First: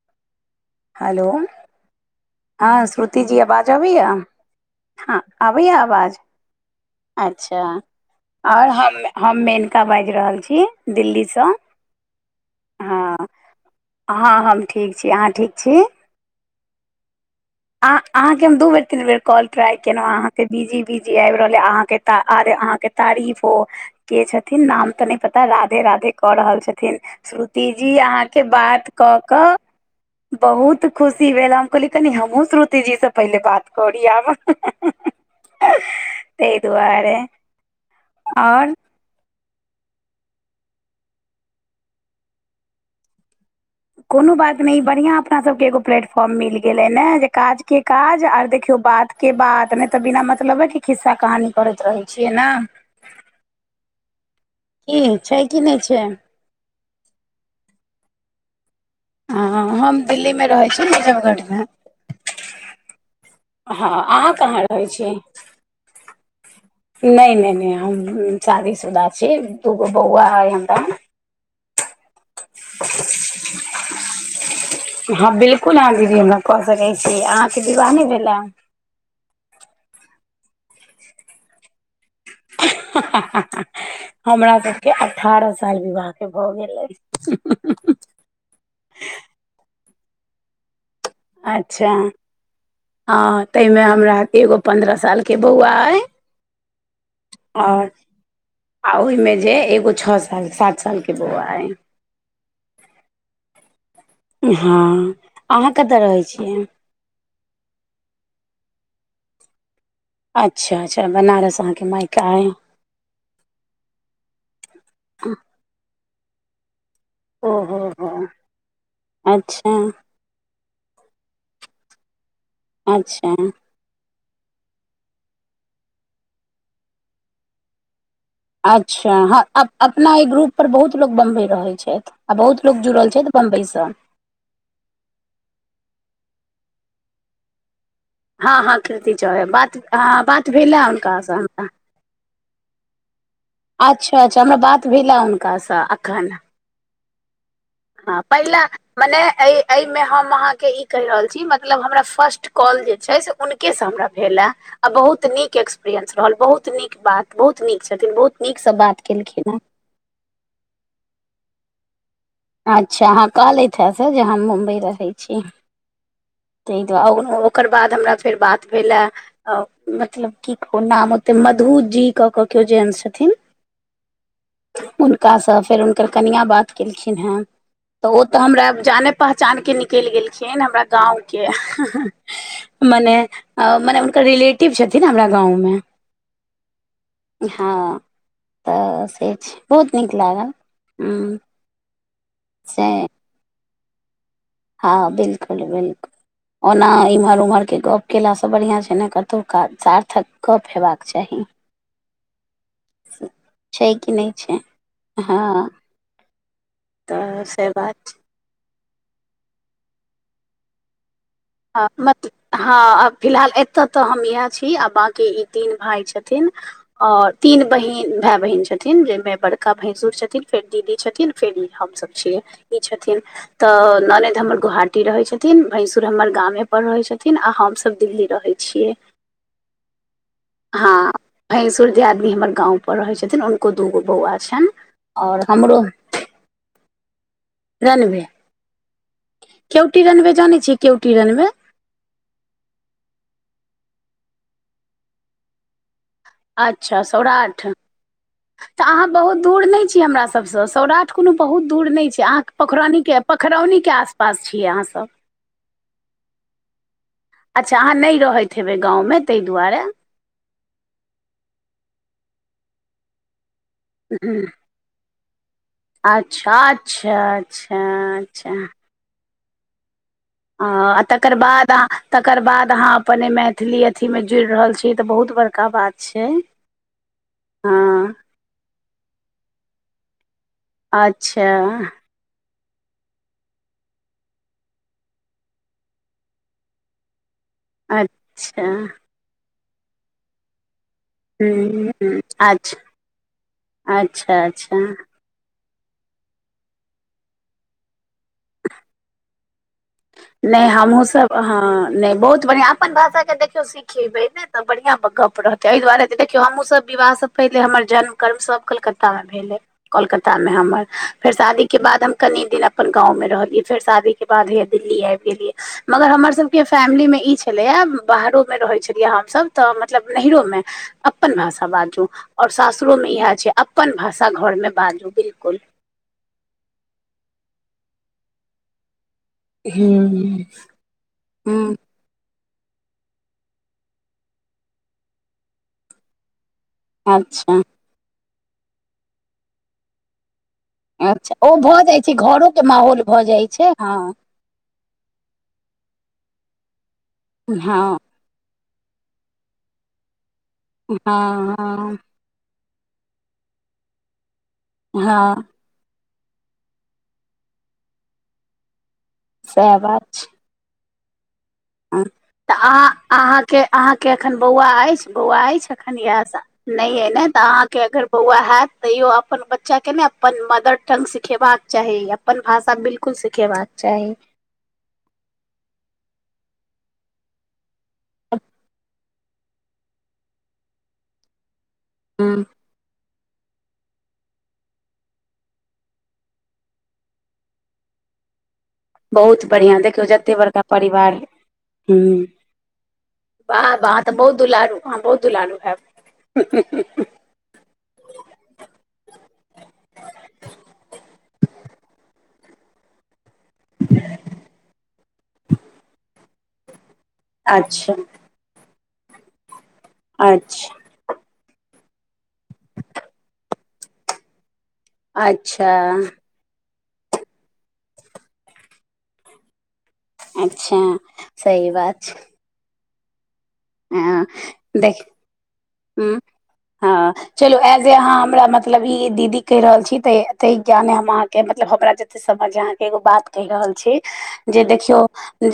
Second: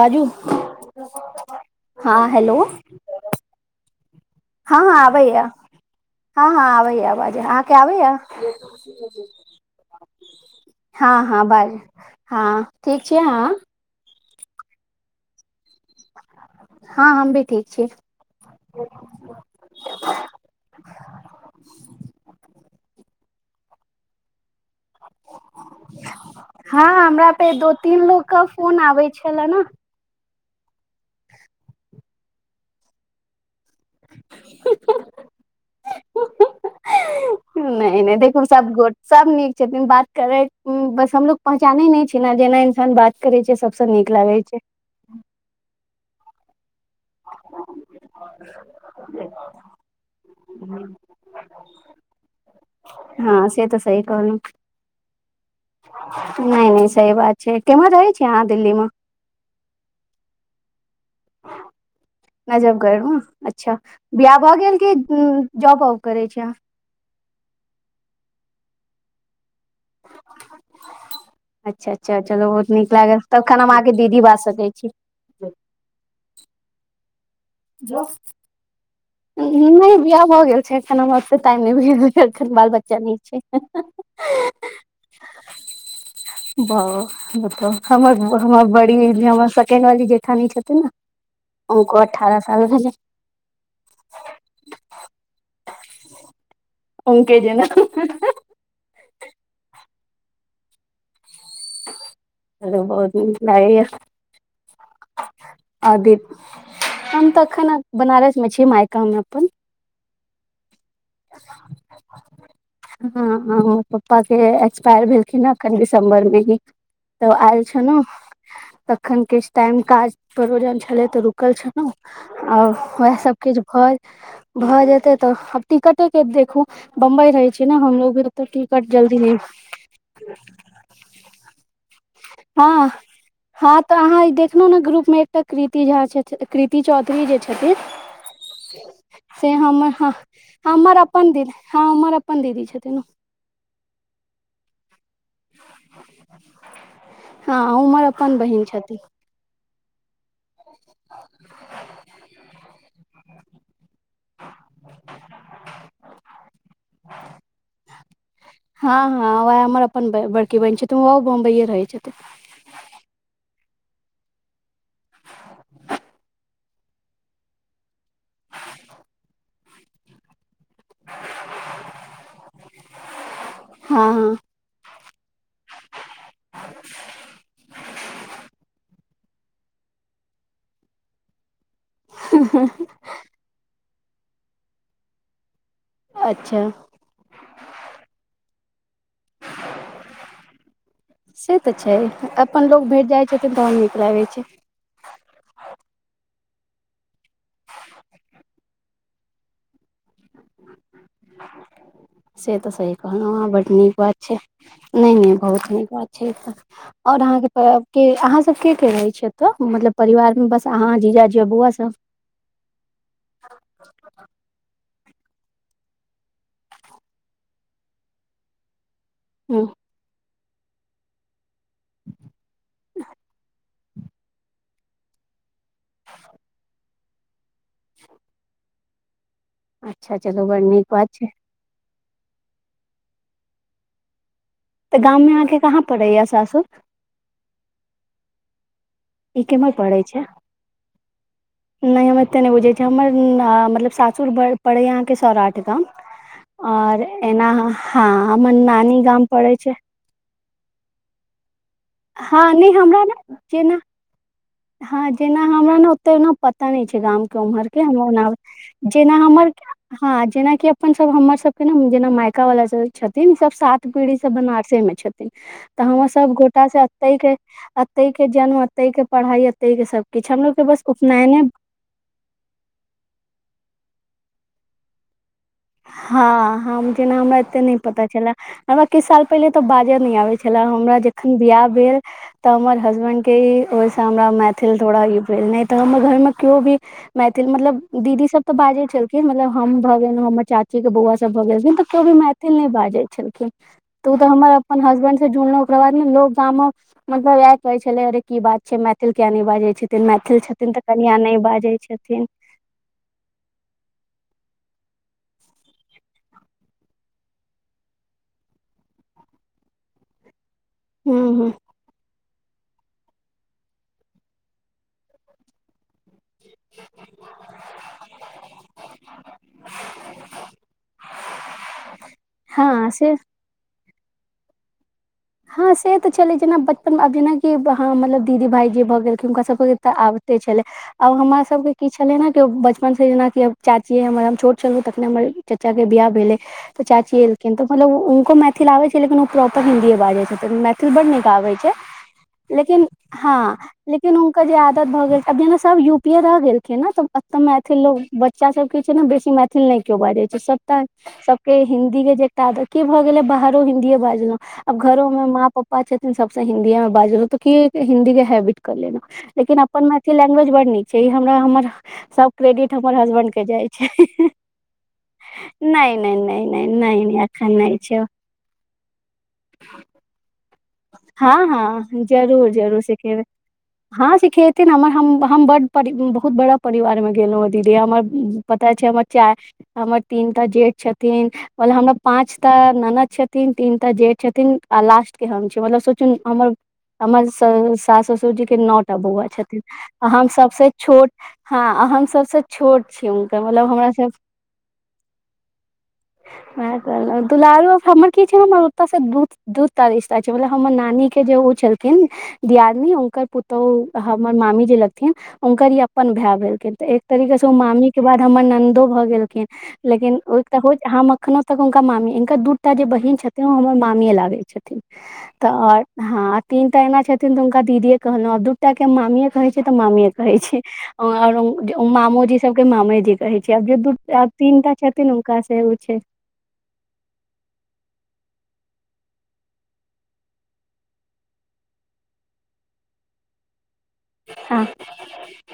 बाजू हेलो हँ हेलो हँ श्रुति जी आवाज अबैया हँ आबैया आवाज हँ हँ आबेया आबाज अहाँ अच्छा के आबैय आओर हम हम मेनका बाजि रहल छी हँ हँ दिल्लीसँ बाज हँ ठीक छियै हँ अहाॅं हँ हम ठीक छी अहाँ ठीक छी हँ हम भी ठीक छी आ अहाँ के हम दू बेर तीन बेर कॉल ट्रा कयेलहुँ अहाँ के बिजी बिजी आबि रहल अहाँ के तऽ आर अहाँ के तारीफो के छथिन नाम तऽ नहि पता राधे कऽ रहल हँ छथिन हमरा पे श्रुति दो जी तीन लोग अहाँ के फोन बात आबै कऽ छले कऽ ने बहुत खुशी भेल हम कहली कनि हमहुँ श्रुतिजी से पहिले बात कोरीआब ताहि दुआरे नहि नहि देखू आओर सब गोट सब नीक छथिन बात करै बस हमलोग पहचाने नहि छी ने जेना इन्सान बात करै छै सब कोनो बात नहि ई बढ़ियां अपना सब के एगो प्लेटफॉर्म मिल गेल गेले ने जे काज के काज आर देखियौ बात के बात ने तऽ बिना मतलबे के खिस्सा कहानी करैत रहै छियै न हँ से तऽ सही कहलहुँ की छै कि नहि छै नहि नइ सही बात छै किमहर रहै छियै अहाँ दिल्ली में हँ हम दिल्ली में रहै छी नजबगढ़ में नजबगढ़ में अच्छा अहाँ बियाह भए कहाँ रहै गेल छी क जॉब आॅब करे छी अहाॅं नहि नहि नहि हम शादीशुदा छी दूगो बौआ अइ हमरा अच्छा अच्छा चलो बहुत नीक लागल तबखन हम अहाँ के दीदी बाज सकैत छी हँ बिल्कुल अहाँ दीदी हमरा कऽ सकै छी अहाँ के विवाह नहि भेला नहि बियाह भऽ गेल छै एखन हमर ओे टाइम नहि [unintelligible] भेल एखन बाल बच्चा नई छै हमरा सबके अठारह साल विवाहके भऽ [unintelligible] गेलै बाउ बताऊ हमर हमर बड़ी हमर सेकेंड वाली जेठनि छथिन ने अच्छा हुनको अठारह साल भेलै हँ ताहि मे हमरा एगो पन्द्रह साल के बौआ अइ हुनके जेना आओर आ ओहि मे जे एगो छो साल सात साल के बौआ अइ चलो बहुत नीक लागैया हँ अहाँ कतऽ आदि रहै छियै हम तऽ अखन बनारस मे छी मायका मे अपन अच्छा अच्छा बनारस अहाँके मायका अइ हँ हॅं पप्पा के एक्सपायर भेलखिन ह एखन दिसम्बर मे ही तब आयल छ ओहो न हो तखन किछ अच्छा टाईम काज परोजन छलै त रुकल छल लौं आओर वएह अच्छा सब किछ भऽ भऽ जेतै तऽ टिकटे के देखू बम्बई रहे छी ने हमलोग भी तऽ टिकट अच्छा जल्दी नहि हँ अप् अप् अपना एहि ग्रुप पर बहुत लोक बम्बई रहै छथि आ बहुत लोग जुड़ल छथि बमबई सँ एना नो ग्रुप मे एकटा कृति झा कीति चौधरी जे छथिन हँ हँ कीर्ति चौबे से बात हम् ह हँ बात भेलए हमर अपन हुनकासँ दीदी हमरा हँ हमर अपन दीदी छथिन ओ अच्छा अच्छा हमरा बात भेला हुनका सँ अखन हँ उमर हँ अपन पहिला बहिन छथिन मने एहि एहिमे हम अहाँ के ई कहि रहल छी मतलब हमरा फर्स्ट कॉल जे छै से हुनके स हमरा भेला आ बहुत नीक एक्सपीरियंस रहल बहुत नीक बात बहुत नीक छथिन बहुत नीकसँ बात हँ हँ केलखिन हें वएह हमर अपन ब बड़की बहन छथिन ओहो बम्बइए रहै छथिन अच्छा हॅं कहलैथा से जे हम मुम्बई रहैत छी ह [unintelligible] ताहि दुआरे ओकर बाद हमरा फेर बात भेलए मतलब की कहुं नाम ओते मधु जी कऽ कऽ केओ जेन्स छथिन हँ हुनका सँ फेर हुनकर कनिआ बात केलखिन हें तऽ ओ तऽ हमरा जाने पहचान के निकलि गेलखिन हमरा गाँव के मने अ मने हुनकर रिलेटिव छथिन हमरा गाँवमे अच्छा हँ तऽ से छै बहुत नीक लागल हूं से [unintelligible] द निक लागै छै हँ बिल्कुल बिल्कुल ओना इम्हर उम्हर के गप केला से बढ़िया छै ने कतौ सार्थक गप हेबाक [inaudible] से तऽ सही कहलहु अहाॅं बड नीक बात छै नहि नहि हँ बहुत नीक बात छै ई तऽ और अहाँ तऽ से बात के अहाँ सब के के रहे छी एत मतलब परिवार मे बस अहाँ जीजाजी आ बौआ हँ सब म [unintelligible] हँ आ फिलहाल एतय तऽ हम इएह छी आ बाकी ई तीन भाय छथिन औ तीन बहिन भाय बहिन छथिन जेहिमे ह बड़का भैंसुर छथिन फेर दीदी छथिन फेर ई हमसभ छियै ई छथिन तऽ ननैद हमर गोहाटी रहै छथिन भैंसुर हमर गामे पर रहै छथिन आ हमसभ दिल्ली रहै छियै अच्छा अच्छा त बड़् नीक हँ बात छै भैंसुर दियादनी हमर गाँव पर रहै छथिन हुनको दूगो बौआ छनि तऽ गाम मे आओर अहाँके हमरो कहाँ पड़ैये सासुर रनबे ई केम्हर पड़ै केउटी छै रनबे जनै छियै केउटी रनबे नहि हम एतेक नहि बुझैत छियै हमर मतलब सासुर पड़ैया अहाँके सौराठ गाम अच्छा और एना सौराठ हँ हाॅं हमर नानी गाम पड़ै छै सबस सौराठ कोनो बहुत दूर नहि छै अहाँ हँ नहि हमरा पोखरौनीके न जेना पोखरौनीके आसपास छियै अहाँसभ हँ जेना हमरा ने ओते पता नहि छै गाम के उम्हर अच्छा के अहाँ हमर नहि ओना रहैत हेबै जेना गाँवमे ताहि हमर दुआरे हँ जेनाकि अपन सब हमर सबके ने जेना मायका वाला सब छथिन सब साथ पीढ़ी सब बनारसे मे छथिन तऽ हमर सब अच्छा गोे से एते के अच्छा अच्छा एते के अच्छा जन्म एते के पढ़ाई एते के सब किछु हमलोग के बस आ तकर उपनयने बाद आ तकर बाद अहाॅं अपन ऐ मैथिली अथी में जुड़ रहल छीे ईत बहुत बड़ हँ हम जेना हमरा एते नहि पता हँ छलै हमरा किछ साल पहिले तऽ बाजय नहि आबै छले हमरा जखन अच्छा बियाह भेल तऽ हमर हसबैंड के ई ओहिस हमरा मैथिल थोड़ा इ भेल नहि तऽ हमर घर मे किओ भी मैथिल मतलब दीदी सब तऽ अच्छा बाजे छलखिन मतलब हम भऽ गेलऊं हमर चाची के बौआ ह्म के भी ह्म मैथिल अच्छा बाजै छलखिन तऽ ओ तऽ अच्छा हमर अच्छा अपन हसबैंड जुड़लहु ओकरा बाद ने लोग गाम मे मतलब इएह कहै छले अरे की बात छै मैथिल किया न बाजै छै नहि हमहुँ सभ ह नहि छथिन बहुत बढ़िआँ अपन भाषाके देखियौ सिखेबै तऽ बढ़िआं गप रहतै एहि दुआरे देखियौ हमहूँ सब विवाह से पहिले हमर जन्म कर्म सभ कलकत्ता मे भेल ऐ कोलकक्ता मे हमर हूँ फेर हूँ शादी के बाद हम कनि दिन अपन गाँव मे रहलियै फेर शादी के बाद हम दिल्ली आइब गेलियै मगर हमर सबके फैमिली में ई छलैया बाहरोमे रहैत छलियै हमसभ तऽ मतलब नहिरो में अपन भाषा बाजू आओर हँ सासुरोमे से इएह छै अप्पन भाषा घरमे बाजू बिलकुल हँ से तऽ छलै जेना बचपन मे आब जेनाकि मतलब दीदी भाईजी भऽ गेल हुनका सब के त हूँ आदते छलै आब हमरा सबके हूँ किछ छलै न केओ बचपन से जेना कि आब चाचीये हमर हम छोट छलहु तखने हमर चाचा के बियाह भेलै चाची एलखिन अच्छा तऽ मतलब हुनको मैथिल आबै छै लेकिन ओ प्रॉपर हिन्दीए बाजै छथिन बड नीक अच्छा आबै ओ छै भऽ जाइ घरो के लेकिन माहौल भऽ हँ जाइ छै हँ लेकिन के जे आदत भऽ गेल छै आब जेना सब यू पी ए रह गेलखिन ने त ओत मैथिल हँ लोग बच्चा सब के छै ने बेसी मैथिल नहि केओ बाजै छै सबटा सबके हँ हँ हिन्दी के जे की भऽ गेलै बाहरो हिन्दीए बाजलहुं आब घरो मे माँ हँ पप पा छथिन सबस हिन्दीए मे बाजल त क हिन्दी के हैबिट कर लेलहुॅं लेकिन सएह अप्पन बात मैथिली छै लैंग्वेज बड नीक छै ई हमरा हमर सब तऽ क्रेडिट अहाँ हमर हसबेंड के अहाँके जाइ छै अहाँके एखन बौआ अछि बौआ अछि नहि एखन नहि इएह नहि अछिइ नहि ने तऽ एखन नहि अहाँके अगर छै बौआ होयत तैयो अपन बच्चा के ने अपन मदर टङ्ग हँ सिखेबाक चाही हँ अपन जरूर भाषा जरूर सिखेबै बिल्कुल सिखेबाक चाही हँ सिखेथिन हमर हम हम बड बहुत बड़ा परिवार मे गेलों दीदी हमर पता छै हमर चार हमर तीनटा जेठ छथिन मतलब हमर पाँच ह टा ननद छथिन तीनटा जेठ छथिन आ लास्ट के हम छी मतलब सोचियौ हमर हमर सास ससुर जी के नौ ट टाऽ बौआ बहुत छथिन बढ़िआँ देखियौ आ हम जते सबस बड़का छोट परिवार हँ ह हम सबस छोट छी हुनकर वाह मतलब हमरा वाह से तऽ बहुत दुलारू अहाँ बहुत दुलारू हैब [unintelligible] दुलारु हमर की छै हम ओ से दूत् दूत् दूटा रिश्ता छै मतलब हमर नानी के जे ओ छलखिन दियादनी हुनकर पुतौह हमर मामी जे लगथिन हुनकर ई अपन भाय भेलखिन त एक तरीके से उ मामी अच्छा के भे हमर ननदो भ गेलखिन लेकिन ओई अच्छा हम अखनो तक हुनका मामी हिनक दू टा जे बहिन छथिन ओ हमर मामिये लागै छथिन तऽ आओर अच्छा हँ तीन टा एना छथिन तऽ हुनका दीदीे कहलहुं दू टा के मामे कहे छै त मामिय कहै छै अच्छा सही आओर बात छै मामो जी के मामे जी कहे छै आब जे दू टा हँ आब तीनटा देख छथिन हुनका से ओ छै हँ हँ चलू एज अहाँ हमरा मतलब ई दीदी कहि रहल छी त ते ज्ञाने हम अहाँके मतलब हमरा समझ अहाँ के एगो बात कहि रहल छी आ जे देखियौ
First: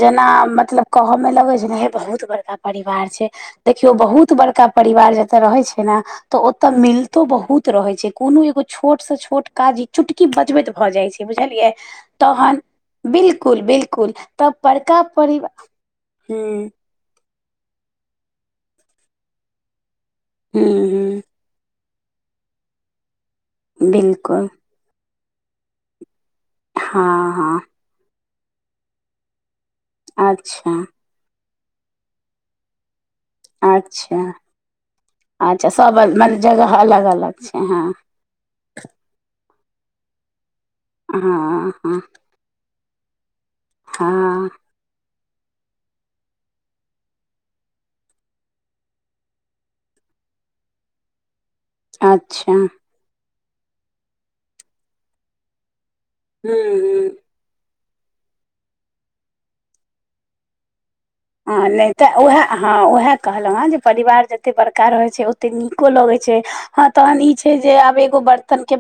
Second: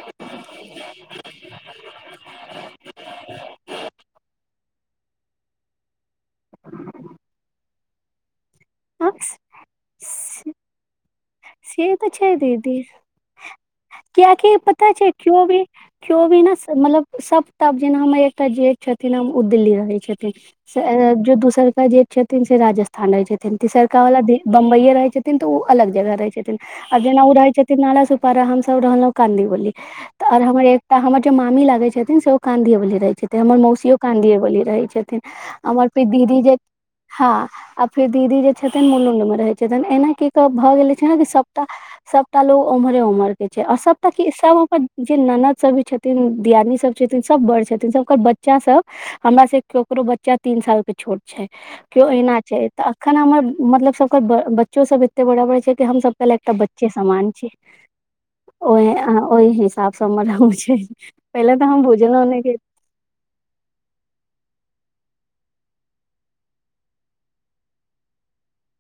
जेना मतलब कहऽ मे लगै छै ने हे बहुत बड़का परिवार छै देखियौ बहुत बड़का परिवार जतय रहे छै ने तऽ ओतऽ मिलतो बहुत रहे छै कोनो एगो छोट हँ से छोट काज ई चुटकी से बजबैत भए जाइ छै बुझलियै से तऽ छै तहन दीदी बिल्कुल बिल्कुल तऽ कियकि पता बड़का छै केओ भी परिवार केओ भी न हूँ मतलब सबटा जेना हमर एकटा जेठ छथिन हम ओ दिल्ली रहै छथिन हूँ हूँ जे दोसरका जेठ छथिन से राजस्थान रहै छथिन तेसरका बिल्कुल, बम्बई भैया रहै छथिन तऽ ओ अलग जगह रहै छथिन आ ओ जेना हाँ, रहे हाँ, छथीन नालासोपारा हम सब रहलहुॅं काँदीबली और हमर अच्छा, एकटा हमर जे मामी लागै छथिन से ओ काँदिये बली रहै छथिन तऽ हमर मौसियो अच्छा, कांदियेबली रहै छथिन अच्छा हमर सब फेर अल- मतलब दीदी जे जगह हँ अलग-अलग छै, आ हाँ, फेर दीदी जे छथिन बेंगलुरु [unintelligible] [inaudible] मे रहे छथिन एना की भऽ गेल सबटा हाँ, हाँ, सबटा लोग उम्हरे उम्हर के छै और सबटा कऽ हाँ, सब जे ननद सब भी छथिन दिया दिनी सब छथिन सब बड़ छथिन सब के बच्चा सब हमरा से केकरो बच्चा तीन साल के छोट छै केओ अहिना अच्छा, छै तऽ अखन हमर मतलब सबके बच्चो सब एते बड़बर छै कि हमसभ केलक तऽ बच्चे हुँ, समान छै ओ ओहि हिसाब सँ हमर रह छै पहिले हाँ हम नहि तऽ बुझलहुं उएह ने कि हँ उएह कहलहुँ जे परिवार जतेक बड़का रहैत छै ओतेक नीको लगैत छै हाँ तहन ई छै जे आब एगो बर्तन के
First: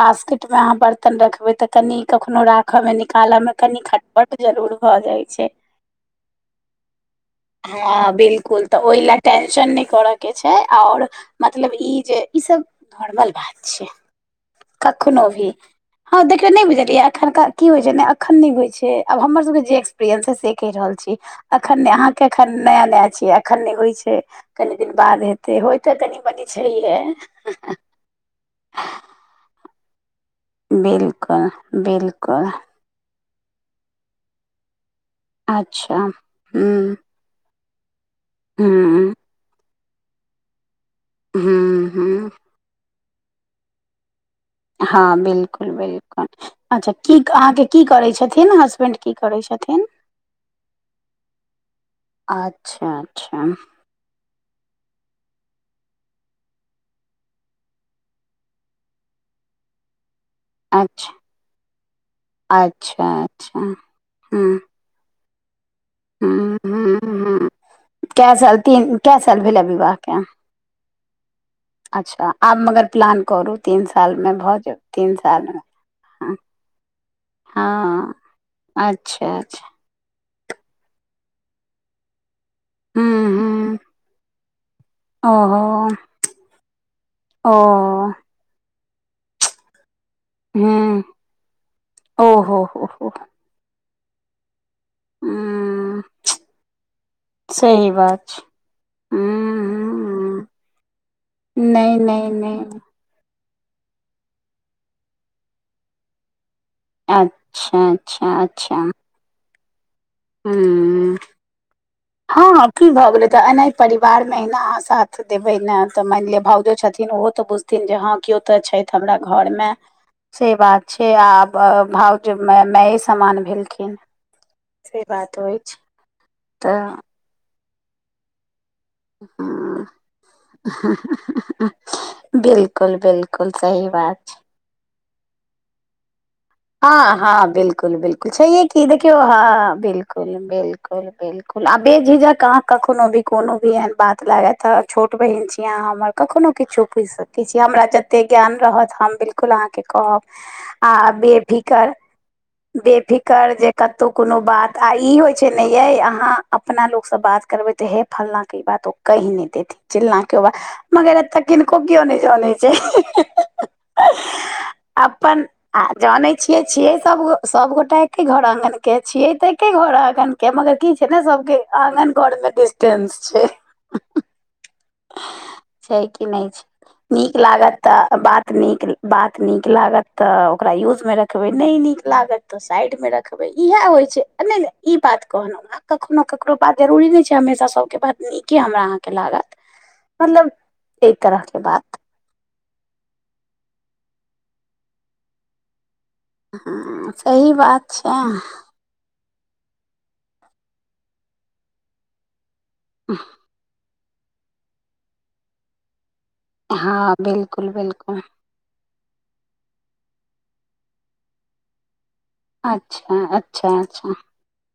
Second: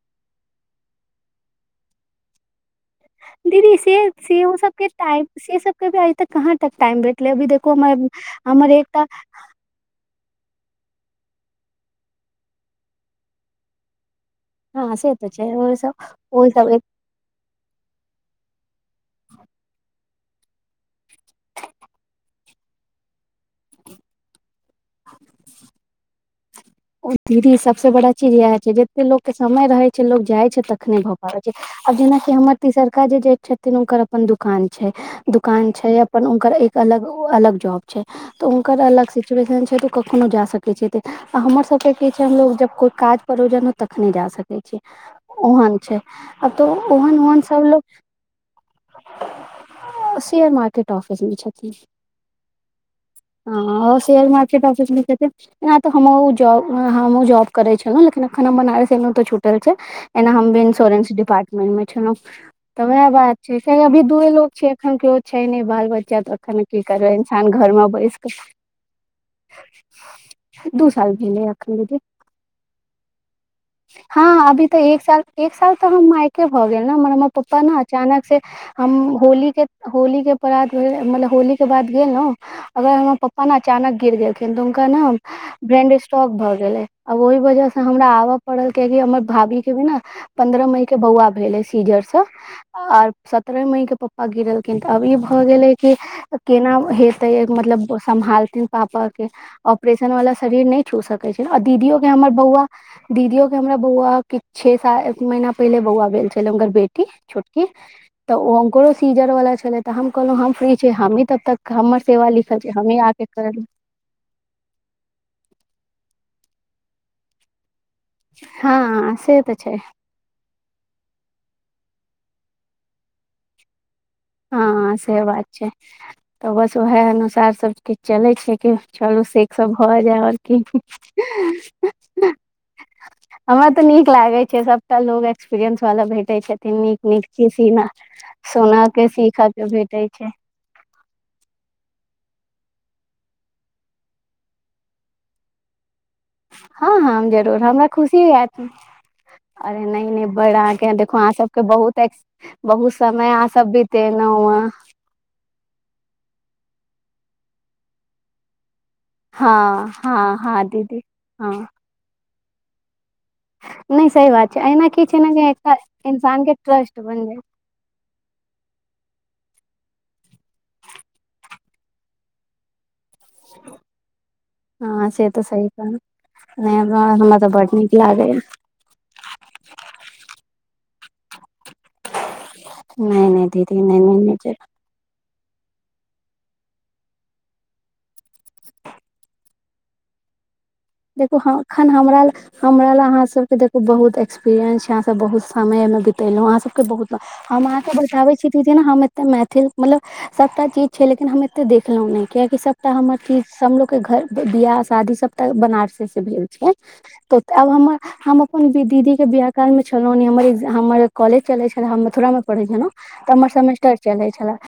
बास्केट में अहाँ बर्तन रखबे तऽ कनि कखनो राख में निकालऽ मे दीदी कनि खटपट जरूर भऽ जाइ छै आ [unintelligible] इ तक कहाँ तक टाइम अभी देखू हमर हाँ बिल्कुल हमर तऽ ओहि एकटा लए टेंशन नहि कर के छै और मतलब ई जे ई सब नॉर्मल बात छै हँ से कखनो तऽ भी छै ओ सब हाँ ओ देखिय नहि सब एक बुझलियै की होइ छै ने अखन नहि होइ छै आब हमर सब के जे एक्सपीरियंस छैइ से कहि रहल छी एखन ने अहाँ के एखन नया नया छियै एखन नहि होइ छै कनि दिन बाद हेतै होई तऽ कनि मनी छैहे चिड़िया होई छै जते लोग के समय रहे छै लोग जाय छै तखने भऽ पाबै बिल्कुल छै आब जेनाकि बिल्कुल हमर तिसरका जे जेड छथिन हुनकर अपन दुकान छै दुकान अच्छा छै अपन हुनकर एक ह्म अलग अलग जॉब छै तऽ हुनकर अलग ह्म सिचुएशन छै तऽ कखनो जा सकैत छै आ हमर ह्म सबके छै ह्म हमलोग जब कोइ काज परोजन तखने जा सकै छी हँ बिल्कुल ओहन छै बिल्कुल आब तऽ अच्छा की ओहन ओहन अहाँ सब के लोग की करैत छथिन हसबेंड की करैत छथिन शेयर मार्केट ऑफ़िस में छथीन ह अच्छा अच्छा ओ शेयर मार्केट ऑफिस में से यहां तऽ हमहुॅं जाॅब हमहुँ जॉब करै छलहुँ लेकिन अखन हम बनारस एलहुँ तऽ छूटल छै एना अच्छा इन्स्योरेंस डिपाटमेंट मे छलौं तऽ वोहा अच्छा बात अच्छा छै अभी दूए लोग हुँ, छै एखन क्यों छै नहि बाल बच्चा हुँ, तखन की करबै इन्सान घर मे बैस कऽ तीन के साल भेल विवाह के दू साल भेलए या ऐखन दिदी आब मगर प्लान करू सालमे हँ भऽ अभी तऽ जायत एक साल एक सालमे साल तऽ हम हँ, मायके भऽ गेल ने हमर हमर पप्पा ने हँ अचानक से हम अच्छा होली के अच्छा होली के परात भेल मतलब होली के बाद गेलौं तो हुँ, हमर पपा ने हुँ, अचानक गिर गेल खिन हुनका न ओहो ब्रेंड स्टॉक भऽ गेले आब ओहि ओ वजह से हमरा आब पड़ल किया कि हमर भाभी के भी ने पन्द्रह मई के हुँ, बौआ भेलै सीजर से ओहो हो हो आर सब पन्द्रह मई के पप्पा गिरल लेकिन तऽ अ [unintelligible] ब ई भऽ गेलै कि हुँ, केना हेतै सही मतलब बात छै सम्भालथिन पापा हुँ, के ऑपरेशन वाला हुँ, हुँ। शरीर नहि छू सकैत छै आ नहि, दीदियो के नहि, हमर बौआ नहि दीदियो के हमरा बौआ किछ छे सा एक महिना पहिले बौआ भेल छले हुनकर बे टी छोटकी अच्छा, तऽ अच्छा, अच्छा उनको सीजर वाला छलै तऽ हम कहलहुँ हम फ्री छी हुँ। हम ही तब तक हमर सेवा लिखल छी हमही आ के करब परिवार में अहिना अहाँ साथ देबै ने तऽ मानि लिअऽ भाउजो छथिन ओहो तऽ बुझथिन जे हँ किओ तऽ हँ छथि हमरा से घर तऽ में छै से बात छै आब भाउज माय समान भेलखिन हँ हॅं से सेहे बात छै अछि तऽ बस ओएह अनुसार सब किछ चलै छै की चलू सेस भऽ जाय आओर क [unintelligible] बिल्कुल बिल्कुल हमरा तऽ सही नीक बात लागै छै सभटा लोग एक्सपीरियंस वाला भेटे छै हँ हँ बिल्कुल बिल्कुल छै की सोना के देखियौ सीखऽ के हँ भेटै बिल्कुल छै बिल्कुल बिल्कुल आ बे झिझक अहाँ कखनो भी कोनो भी एहन बात लागत छोट बहिन छी अहाँ हमर कखनो किछो हँ पुछि हम सकै छी जरूर हमरा खुशी जतैक ज्ञान हयत रहैत हम बिल्कुल अहाँ अरे के हम नहि कहब नहि बड़ अहाँके आ देखो अहाँ बे सबके फिकर बहुत एक्स बहुत समय अहाँ बेफिकर जे सब कतौ कोनो बितेलहुँ बात आ ई होइ छै ने ये अहाँ अपना लोगसँ बात करबे तऽ हे फलनाके ई बात कहि नहि देथिन हँ हँ चिलना हँ के बा हँ दीदी मगर एत हँ किनको कियओ नहि जनै छै हहह नहि सही बात छै एना की छै ने जे एकटा आ जानै इन्सान के छियै छियै ट्रस्ट सब बनि जाय सब गोटा एके घर आगन के छियै तऽ एके घर आगन के मगर की छै ने सब के आँगन घर में डिस टेंस छै [inaudible] हँ से तऽ सही कहलौं छै कि नहि छै नैं हमरा नीक हमरा तऽ लागत बड नीक तऽ लागै बात नीक बात नीक लागत त ओकरा यूज में रखबे नहि नीक लागत तऽ साइड मे नहि नहि रखबै दीदी इएह नहि होइ छै आ जरूर नहि नहि ई बात कहलहुं ह कखनो ककरो बात जरुरी नहि छै हमेशा सबके बात नीके हमरा अहाँके लागत मतलब एहि देखू तरह हँ के बात अखन हमरा ले हमरा ले अहाॅं सब के देखु बहुत एक्सपीरियंस यैह आहाॅं सब बहुत समय में लहुँ आहाॅं सबके ह बहुत सही हम बात अहाँके छै बताबै छी हम एते मैथिल मतलब सबटा चीज छै लेकिन हम एते देखलहुं ने कियाकि सब त हमर कीज हमलोग के घर बियाह शादी सब टा बनारसे से भेल ह हँ त बिलकुल आब हमर बिलकुल हम [unintelligible] अपन दीदी के बियाह काल मे छलौ हमर हमर कॉलेज चले छल हम मथुरा पढ़ै छलौं अच्छा त हमर अच्छा सेमेस्टर अच्छा चलै छले